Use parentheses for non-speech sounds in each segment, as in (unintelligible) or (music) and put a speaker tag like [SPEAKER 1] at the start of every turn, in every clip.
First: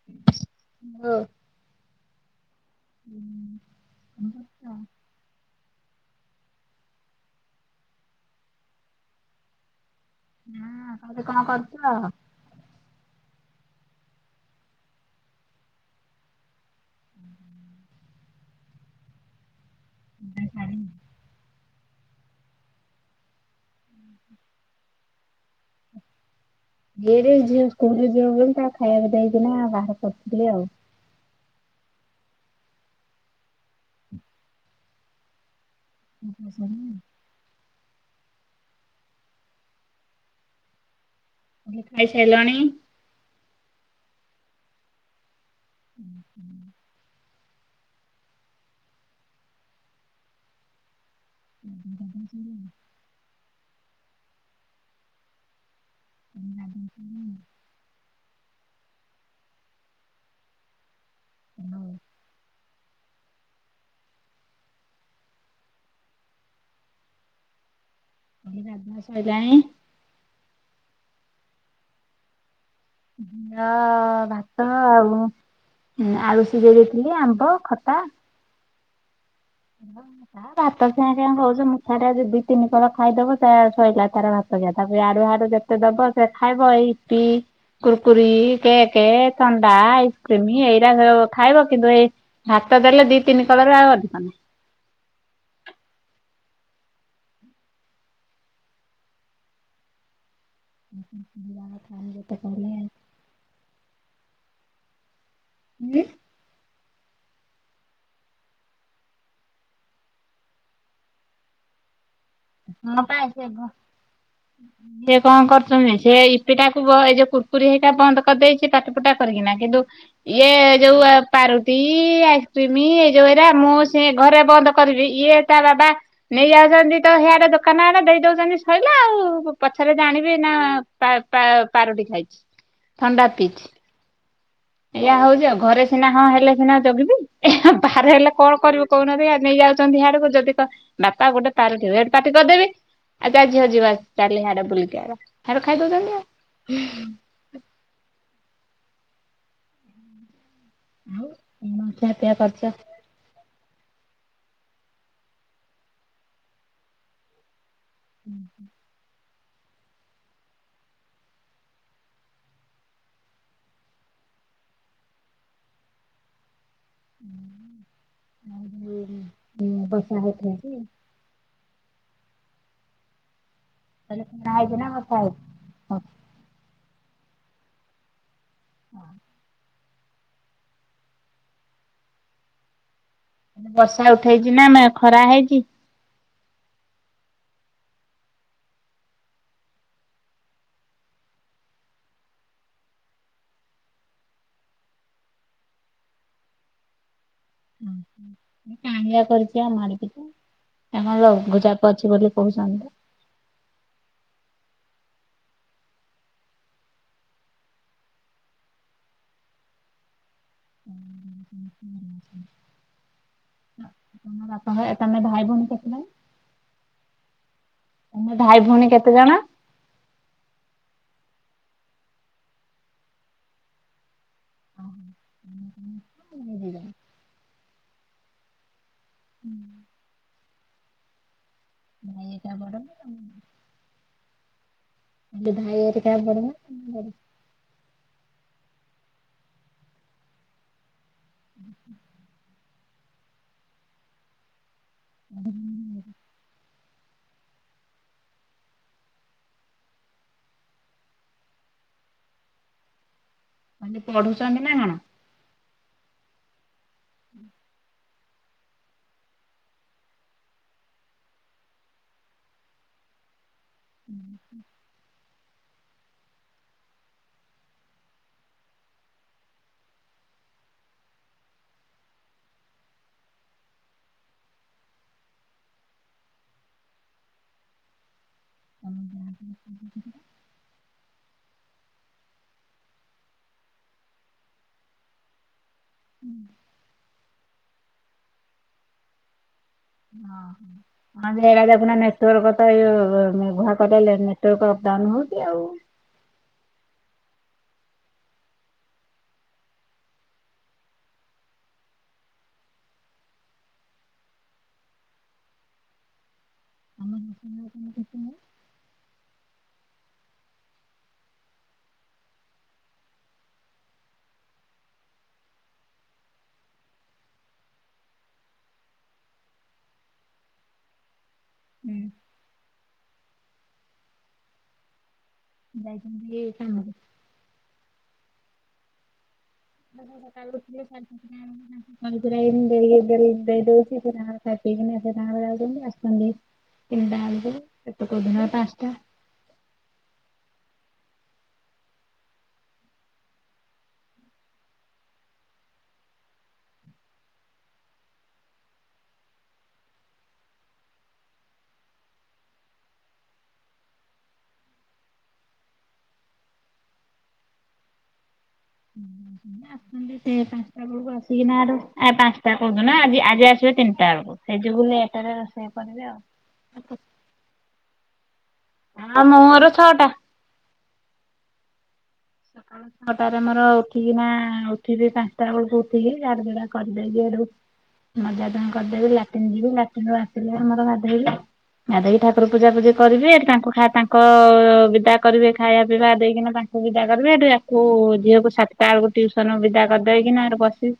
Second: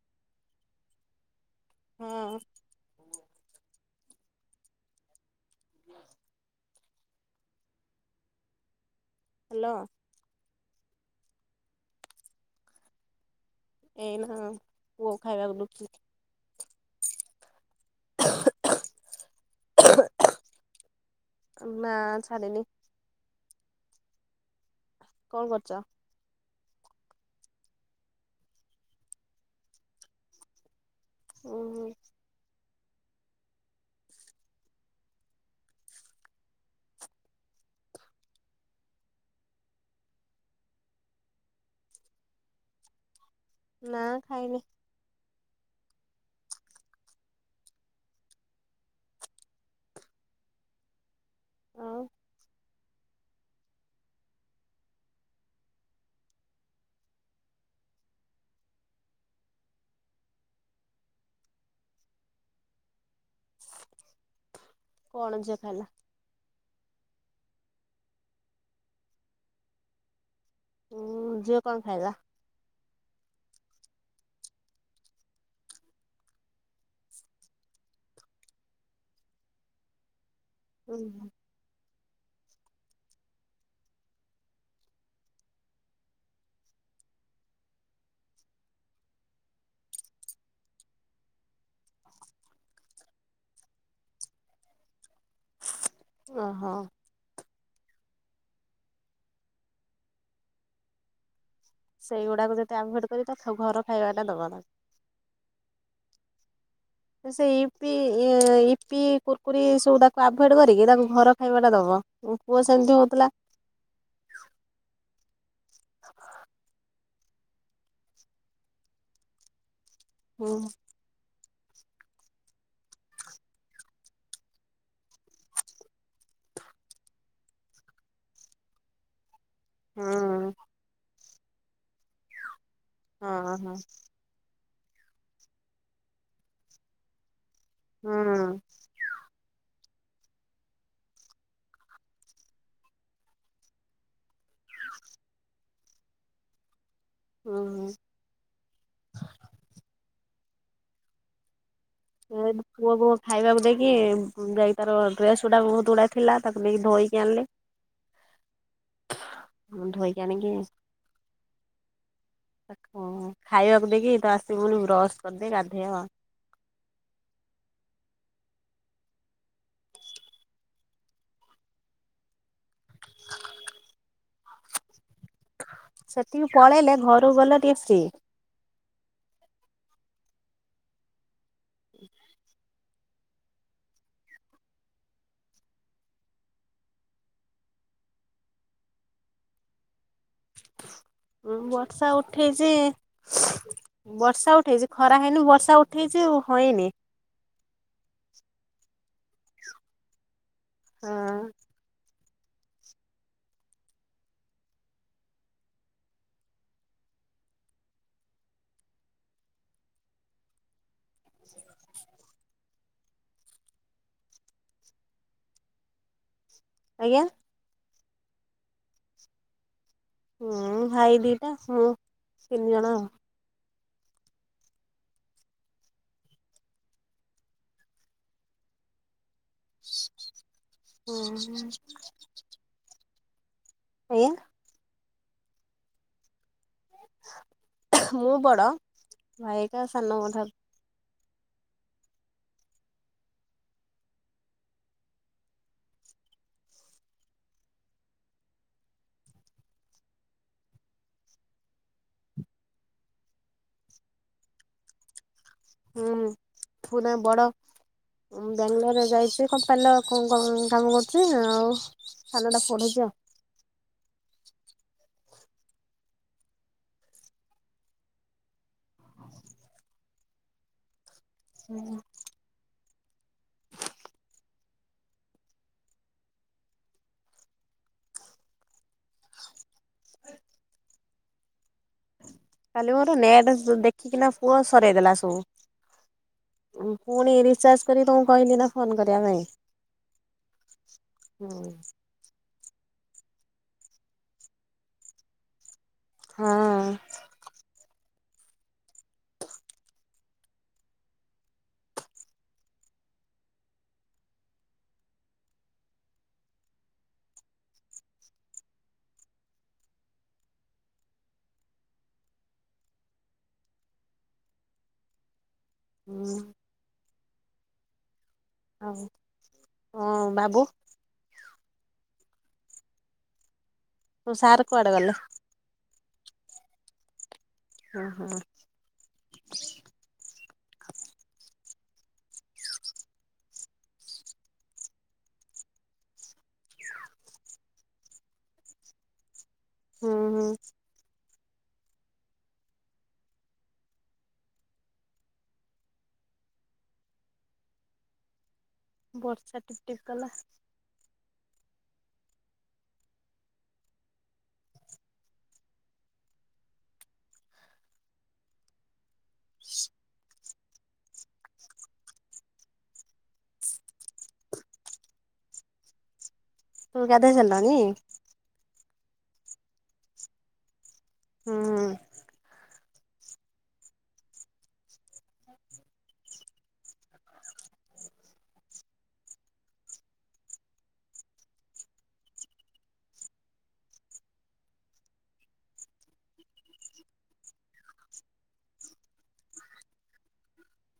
[SPEAKER 1] (unintelligible)
[SPEAKER 2] ହଁ।
[SPEAKER 1] (unintelligible)
[SPEAKER 2] (unintelligible) ହାଲୋ।
[SPEAKER 1] (unintelligible) କଣ କରୁଥିଲ?
[SPEAKER 2] ଏଇନା ପୁଅ ଖାଇବାକୁ ଦଉଥିଲି। (inaudible) ନା ଛାଡ଼ିନି।
[SPEAKER 1] (unintelligible)
[SPEAKER 2] କଣ କରୁଚ?
[SPEAKER 1] (unintelligible) ଝିଅ ସ୍କୁଲ ଯିବ ବୋଲି ତାକୁ ଖାଇବାକୁ ଦେଇକିନା ବାହାର କରୁଥିଲି ଆଉ।
[SPEAKER 2] ଉଁ ହୁଁ।
[SPEAKER 1] ଖିଆ ପିଆ ସଇଲାନି? ଝିଅ ଖାଇସାଇଲଣି?
[SPEAKER 2] ନା ଖାଇନି।
[SPEAKER 1] (unintelligible)
[SPEAKER 2] ଆଉ
[SPEAKER 1] (unintelligible) (unintelligible) ହାଲୋ।
[SPEAKER 2] କଣ ଝିଅ ଖାଇଲା?
[SPEAKER 1] ଏଇ ରାନ୍ଧଣା ସଇଲାଣି।
[SPEAKER 2] ଉଁ ଝିଅ କଣ ଖାଇଲା?
[SPEAKER 1] ଝିଅ ଭାତ ଆଉ ଆଳୁ ସିଜେଇ ଦେଇଥିଲି ଆମ୍ବ ଖଟା (inaudible) ଭାତ (unintelligible)
[SPEAKER 2] ଉଁ
[SPEAKER 1] ଖାଉଛନ୍ତି ସେଟା ଯି ଦିତିନି ଥର ଖାଇଦବ ତା ଶୋଇଲା ତାର ଭାତ ଖିଆ ତାକୁ ୟାଡୁ ହ୍ୟାଡୁ ଯେତେ ଦବ ସେ ଖାଇବ ଏଇ ଟି କୁୁରକୁରି, କେକେ, ଥଣ୍ଡା, ଆଇସ୍କ୍ରିମ ଏଇରା ସବୁ ଖାଇବ କିନ୍ତୁ ଏଇ ଭାତ ଦେଲେ ଦି ତିନି କଳରେ ଆଉ ଅଧିକ ନା
[SPEAKER 2] ଓହୋ।
[SPEAKER 1] (inaudible)
[SPEAKER 2] ସେଇଗୁଡାକୁ ଯତେ ଆଭୋଏଡ କରି ତାକୁ ଖା ଘର ଖାଇବାଟା ଦବା ଦର
[SPEAKER 1] ମୁଁ
[SPEAKER 2] ଏ ସେଇ ଇପି ଏ ଇପି କୁୁରୁକୁରି ଏଇ ସବୁ ତାକୁ ଆଭୋଏଡ କରିକି ତାକୁ ଘର ଖାଇବାଟା ଦବ। ମୋ ପୁଅ ସେମତି
[SPEAKER 1] ହଁ ପା
[SPEAKER 2] ହୋଉଥୁଲା
[SPEAKER 1] ସେ ବ ସେ କଣ କରୁଚନ୍ତି ସେ ଏଇ ଇପିଟାକୁ ବ ଏ ଯୋଉ କୁର ପୁରୀ ହେଇକା ବନ୍ଦ କରିଦେଇଚି ପାଟି ପୁଟା କରିକିନା କିନ୍ତୁ ଇଏ
[SPEAKER 2] ହୁଁ
[SPEAKER 1] ଯୋଉ ପାରୁଟି, ଆଇସ୍କ୍ରିମ ଏଇ ଯୋଉ ଏରା ମୁଁ ସେ ଘରେ ବନ୍ଦ କରିବି ଇଏ ତା ବାବା ନେଇ ଯାଉଚନ୍ତି ତ ହ୍ୟାଡେ ଦୋକାନ ଆଡେ ଦେଇ ଦୋଉଚନ୍ତି ସଇଲା ଆଉ ମୁଁ ପଛରେ ଜାଣିବି
[SPEAKER 2] ହୁଁ
[SPEAKER 1] ନା ପା ପା ପାରୁଟି ଖାଇଚି ଥଣ୍ଡା
[SPEAKER 2] ହଁ
[SPEAKER 1] ପିଇଚି।
[SPEAKER 2] ହଁ
[SPEAKER 1] ଏଇଆ ହୋଉଚି ଆଉ ଘରେ ସିନା ହଁ ହେଲେ ସିନା ଜଗିବି ଏ ବାହାରେ
[SPEAKER 2] ହୁଁ
[SPEAKER 1] ହେଲେ କଣ କରିବୁ କୋଉ ନାହାନ୍ତି ନେଇଯାଉ। ଚନ୍ତି ହ୍ୟାଡକୁ ଯଦି କ ବାପା ଗୋଟେ ପାରୁଟି ମୁଁ ହେଟୁ ପାଟି କରିଦେବି ଆଉ ଚାଲ୍ ଝିଅ ଯିବା ଚାଲେ ହ୍ୟାଡେ ବୁଲିକି ଆଇବା ହ୍ୟାଡୁ ଖାଇଦୋଉଚନ୍ତି ଆଉ।
[SPEAKER 2] ଉଁ ହୁଁ।
[SPEAKER 1] ହୋଉ
[SPEAKER 2] ସେ ଏଠୁ ପୁଅ। (unintelligible) ଖାଇବାକୁ ଦେଇକି ଏ ଉଁ ଯାଇକି ତାର ଡ୍ରେସପଟା ବୋହୁତ ଗୁଡ଼ାଏ ଥିଲା ତାକୁ ନେଇକି ଧୋଇକି ଆଣଲେ।
[SPEAKER 1] ଉଁହୁଁ।
[SPEAKER 2] ଧୋଇକି ଆଣି କି (inaudible) ଖାଇବାକୁ ଦେଇକି ତ ଆସିବୁ (unintelligible) ବ୍ରସ୍ କରିଦେଇ ଗାଧେଇବ।
[SPEAKER 1] (inaudible) (unintelligible) ଆଇଚି ନା କଥା (unintelligible)
[SPEAKER 2] ସେଠିକୁ ପଳେଇଲେ ଘରୁକୁ ଗଲେ ଟିକେ ଫ୍ରି।
[SPEAKER 1] ଅହ।
[SPEAKER 2] ହଁ। (unintelligible)
[SPEAKER 1] ବର୍ଷା ଉଠେଇଚି ନା ନା ଖରା ହେଇଚି?
[SPEAKER 2] ଉଁ ବର୍ଷା ଉଠେଇଚି। ବର୍ଷା ଉଠେଇଚି ଖରା ହେଇନି ବର୍ଷା ଉଠେଇଚି ଆଉ ହଇନି।
[SPEAKER 1] ଉଁହୁଁ ଉଁ। ଇଏ କରିଚି ଆମ ଆଡେ ଟିକେ କଣ
[SPEAKER 2] ହଁ
[SPEAKER 1] ରଘୁଚାପ ଅଛି ବୋଲି କୋହୁଚନ୍ତି ତ।
[SPEAKER 2] (unintelligible)
[SPEAKER 1] ହଁ ବାପା, ମାଆ ଆଉ ତମେ ଭାଇ, ଭୋଉଣୀ କେତେ ଜଣ?
[SPEAKER 2] ଆଜ୍ଞା?
[SPEAKER 1] ତମେ ଭାଇ ଭୋଉଣୀ କେତେଜଣ?
[SPEAKER 2] ହୁଁ ଭାଇ ଦିଇଟା ମୁଁ ତିନି ଜଣ ଆଉ।
[SPEAKER 1] ଓହୋ। (inaudible) ହଁ ଦିଇ ଜଣ।
[SPEAKER 2] ଓହୋ। ଆଜ୍ଞା।
[SPEAKER 1] (unintelligible)
[SPEAKER 2] ମୁଁ ବଡ ଭାଇ ହେଇକା ସାନ ମୋ ଠାରୁ।
[SPEAKER 1] ହୁଁ। (inaudible) ମାନେ ପଢୁଛନ୍ତି ନା କଣ?
[SPEAKER 2] ହୁଁ ଥୁ ନା ବଡ଼। ବାଙ୍ଗାଲୋରରେ ଯାଇଛି କମ୍ପାନୀ କଣ କାମ କରୁଛି ଆଉ। ସାନ ଟା ପଢୁଚି। (unintelligible)
[SPEAKER 1] ହୁଁ ହଁ ଉ
[SPEAKER 2] (inaudible) (inaudible)
[SPEAKER 1] (inaudible)
[SPEAKER 2] କାଲି ମୋର ନେଟ ଦେଖିକିନା ପୁଅ ସରେଇ ଦେଲା ସବୁ।
[SPEAKER 1] ହୁଁ।
[SPEAKER 2] ପୁଣି ରିଚାର୍ଜ କରି ତମକୁ କହିଲି ନା ଫୋନ କରିବା ପାଇଁ।
[SPEAKER 1] ହଁ। (unintelligible) ତୋର
[SPEAKER 2] ହଁ
[SPEAKER 1] ତ ଏ ଘଣ୍ଟା ଟା ଲେ ନେଟୱର୍କ ଅପଡାଉନ ହଉଛି ଆଉ।
[SPEAKER 2] ହଁ
[SPEAKER 1] (inaudible)
[SPEAKER 2] ହୁଁ ଆଉ ହଁ ବାବୁ।
[SPEAKER 1] ହୁଁ।
[SPEAKER 2] ତୋ ସାର୍ କୁଆଡ଼େ ଗଲେ?
[SPEAKER 1] ଯାଇଚନ୍ତି କାମକୁ।
[SPEAKER 2] ହଁ ହଁ
[SPEAKER 1] (inaudible) ପନିପରିବା ଦେ -ଦେ- ଦଉଚିା ଖିଆପିଆ କରିକି (unintelligible) ସେ ଗ ଯାଉଛନ୍ତି ଆସୁଛନ୍ତି ତିନିଟା ବେଳକୁ କୋଉଦିନ ପାଞ୍ଚଟା।
[SPEAKER 2] ହୁଁ ହୁଁ ବର୍ଷା ଟିପ ଟିପ କଲା।
[SPEAKER 1] ଆସୁଛନ୍ତି ସେ ପା। ବେଳକୁ ଆସିକି ନା ଆ ପାଞ୍ଚଟା କଉଦିନ ନା ଆଜି ଆଜି ଆସିବେ ତିନିଟା ବେଳକୁ ସେ ଯୋଗୁ ଲେଟରେ ରୋଷେଇ କରିବି ଆଉ।
[SPEAKER 2] ତୁ ଗାଧେଇ ସାରିଲଣିି?
[SPEAKER 1] ଆ ମୋର ଛଅଟା।
[SPEAKER 2] ହୁଁ
[SPEAKER 1] ଛଅଟାରେ ମୋର ଉଠିକି ନା ଉଠିବି ପାଞ୍ଚଟା ବେଳକୁ ଉଠିକି ଝାଡୁଝୁଡା କରିଦେବି ଏଡୁ। ମଜା ଧୁଆ କରିଦେବି ଲାଟିନ୍ ଯିବି ଲାଟିନ ରୁ ଆସିଲେ ମୋର ଗାଧେଇବି। ଗାଧେଇକି ଠାକୁର ପୂଜା ପୂଜି କରିବି ତାଙ୍କୁ ତାଙ୍କ ବିଦା କରିବି ଖାଇବା ପିଇବା ଦେଇକିନା ତାଙ୍କୁ ବିଦା କରିବି। ୟାକୁ ଝିଅକୁ ସାତଟା ବେଳକୁ ଟିଉସନ ବିଦା କରିଦେଇକିନା ବସିବି।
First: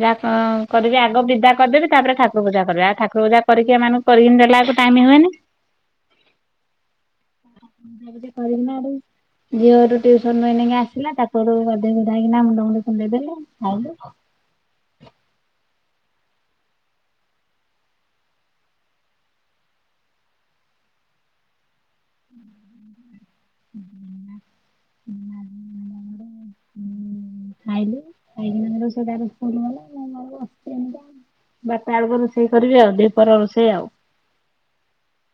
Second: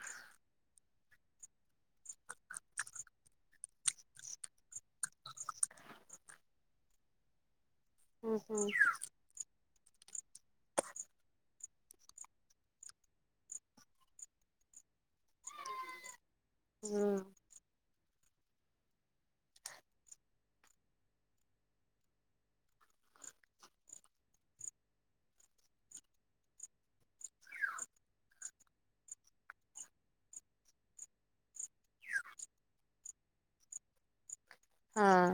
[SPEAKER 1] ଯାହା କ କରିବି ଆଗ ବିଦା କରିଦେବି ତାପରେ ଠାକୁର ପୂଜା କରିବି ଆଉ ଠାକୁର ପୂଜା କରିକି ଏମାନଙ୍କୁ କରିକି ନେଲା ବେଳକୁ ଟାଇମ ହୁଏନି। ପୂଜା ପୂଜି
[SPEAKER 2] ହୁଁ
[SPEAKER 1] କରିକିନା ହେଠୁ ଝିଅର ଟିଉସନ ରୁ ଏଇନିକା ଆସିଲା ତାକୁୁ ହେଠୁ ଗଧେଇ ଗୁଧା କିନା ମୁଣ୍ଡମୁଣ୍ଡି କୁଣ୍ଡେଇ ଦେଲୁ ଖାଇଲୁ।
[SPEAKER 2] ହୁଁ
[SPEAKER 1] (inaudible) ହୁଁ ଖାଇଲୁ ଖାଇକିନା ସେ ତାର ସ୍କୁଲ ଗଲା ମୁଁ ବସିଛି। ବାରଟା ବେଳକୁ ରୋଷେଇ କରିବି ଆଉ ଦି ପହର ରୋଷେଇ ଆଉ।
[SPEAKER 2] ହଁ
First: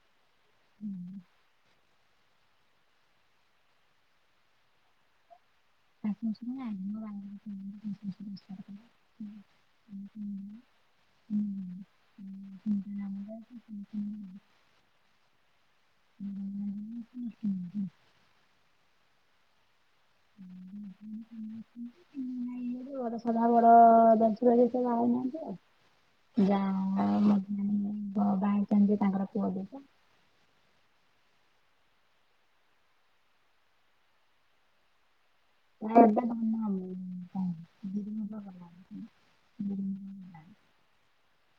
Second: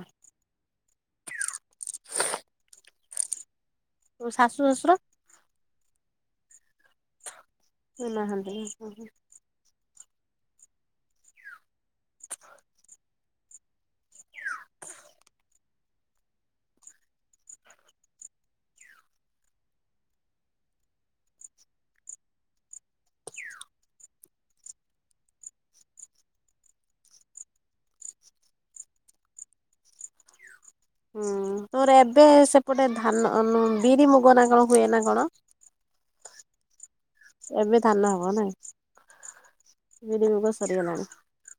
[SPEAKER 1] ହୁଁ
[SPEAKER 2] ତୋ ଶାଶୁ ଶ୍ୱଶୁର?
[SPEAKER 1] (inaudible)
[SPEAKER 2] ସିଏ ନାହାନ୍ତି ଉଁ ହଁ।
[SPEAKER 1] (inaudible) (inaudible) (inaudible) (inaudible) (unintelligible) ଯା ମୋର ମଝିଆ ପୁଅ ବାହା‌ହେଇଛନ୍ତି ତାଙ୍କର ପୁଅ ଦି ଟା
[SPEAKER 2] ହୁଁ ପୁରା ଏବେ ସେପଟେ ଧାନ ବିରି ମୁଗ ନା କଣ ହୁଏ ନା କଣ।
[SPEAKER 1] (inaudible)
[SPEAKER 2] ଏବେ ଧାନ ହବ ନାଇଁ। ବିରି ମୁଗ ସରିଗଲାଣି।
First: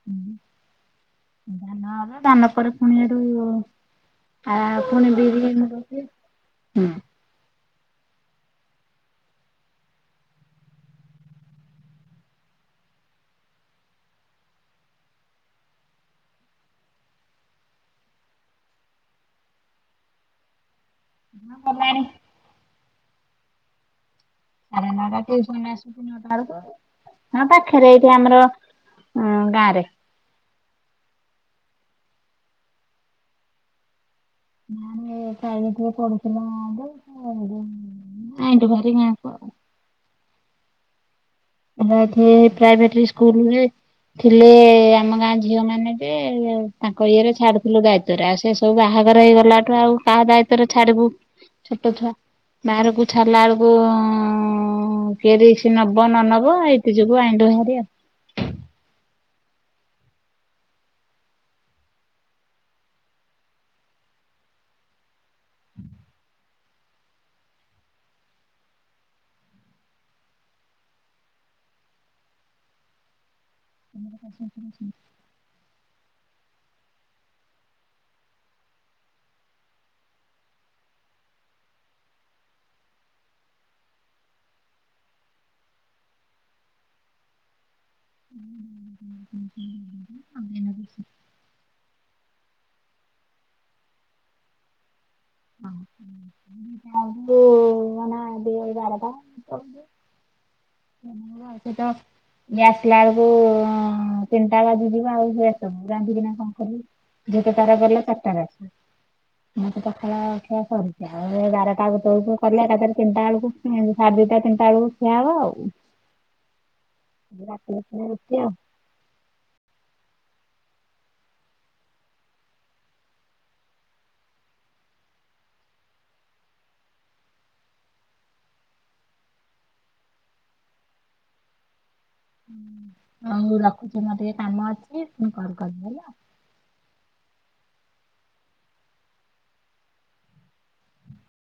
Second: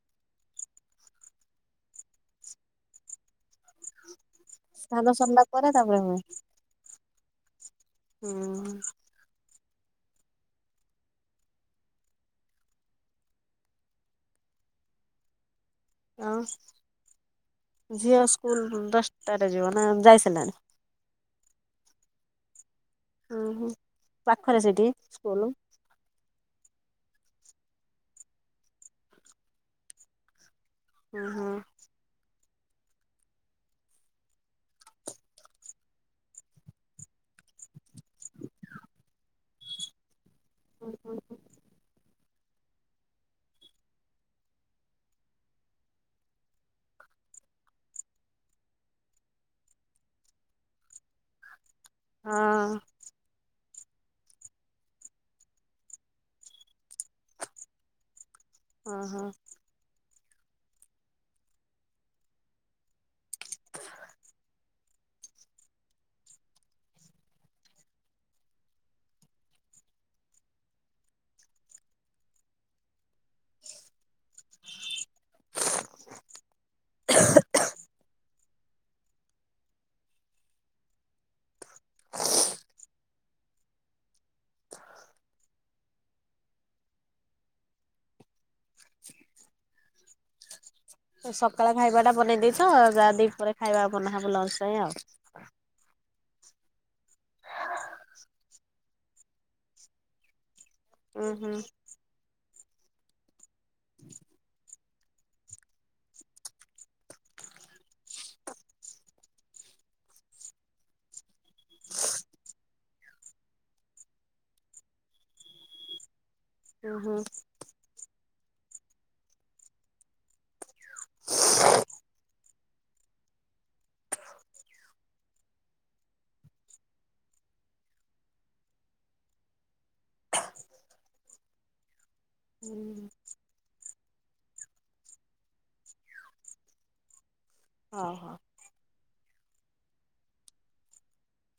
[SPEAKER 1] ହୁଁ ଧାନ ହ ଧାନ ପରେ ପୁଣି ସେଠୁ। ଆ ପୁଣି
[SPEAKER 2] ଧାନ ସରିଲା
[SPEAKER 1] ବିରି
[SPEAKER 2] ପରେ
[SPEAKER 1] ମୁଗ
[SPEAKER 2] ତାପରେ
[SPEAKER 1] ହୁଏ।
[SPEAKER 2] ହୁଁ। ଆଉ ଝିଅ ସ୍କୁଲ ଦଶଟା ରେ ଯିବ ନା ଯାଇ ସାଇଲାଣି।
[SPEAKER 1] ନା ଗଲାଣି।
[SPEAKER 2] ଉଁ ହୁଁ ପାଖରେ ସେଠି ସ୍କୁଲ।
[SPEAKER 1] ଯାଉଛି ନ ଟା ବେଳକୁ ହଁ ପାଖରେ ଏଇଠି ଆମର ଗାଁ ରେ।
[SPEAKER 2] ଉଁ ହୁଁ।
[SPEAKER 1] (inaudible) ଆଇଁଲୁ ଭାରି ଗାଁ କୁ ଆଉ।
[SPEAKER 2] ହୁଁ ହୁଁ।
[SPEAKER 1] ଆମ ଏଠେ ଏଇ ପ୍ରାଇଭେଟ ସ୍କୁଲୁରେ। ଥିଲେ ଆମ ଗାଁ ଝିଅ ମାନେ ଯେ ତାଙ୍କ ଇଏରେ ଛାଡୁଥିଲୁ ଦା ଇତ୍ବ ରେ ଆଉ ସେ ସବୁ ବାହାଘର ହେଇ ଗଲାଠୁ ଆଉ କାହା ଦାୟିତ୍ଵ ରେ ଛାଡିବୁ। ଛୋଟ ଛୁଆ
[SPEAKER 2] ହଁ
[SPEAKER 1] ବାହାରକୁ ଛାଡିଲା ବେଳକୁ ଉଁ କିଏ ରିକ୍ସ ନବ ନ ନବ। ହେଇତି ଯୋଗୁ ଆଇଁଲୁ ଭାରି ଆଉ।
[SPEAKER 2] ଓ ହ। ହ (inaudible)
[SPEAKER 1] ଶାଶୁ ଶଶୁର ଅଛନ୍ତି।
[SPEAKER 2] (inaudible) (inaudible) ହ (inaudible)
[SPEAKER 1] (inaudible)
[SPEAKER 2] ସକାଳେ ଖାଇବା ଟା ବନେଇ ଦେଇଛ ଯାହା ଦି ପରେ ଖାଇବା ବନାହବ ଲଞ୍ଚ ପାଇଁ ଆଉ।
[SPEAKER 1] (inaudible) (inaudible)
[SPEAKER 2] ଉଁ ହୁଁ
[SPEAKER 1] ଇଏ ଆସିଲା ବେଳକୁ ତିନିଟା ବାଜିଯିବ ଆଉ ସେ। ତ ମୁଁ ରାନ୍ଧିକି ନା କଣ କରିବି ଝିଅ ତ ତାର ଗଲା ଚାରିଟାରେ ଆସିବ ମୁଁ ତ। ସଖାଳ ଖିଆ ସରିଛି ଆଉ ଏ ବାରଟା ଗୋଟେ ବେଳକୁ କରିବି ଏକା ଥରେ ତିନିଟା ବେଳକୁ। ଶାଢେ ଦିଟା ତିନିତ ବେଳକୁ ଖିଆ ହବ ଆଉ।
[SPEAKER 2] ଓହୋ।
[SPEAKER 1] ଏଇ ରାତି ରେ ପୁଣି ରୁଟି।
[SPEAKER 2] (inaudible) ହ (inaudible) (inaudible)
[SPEAKER 1] ହୁଁ ହଉ ମୁଁ ରଖୁଛି ମୋର ଟିକେ କାମ ଅଛି ମୁଁ କଲ୍ କରିବି ହେଲା।
[SPEAKER 2] ହଉ ହଉ।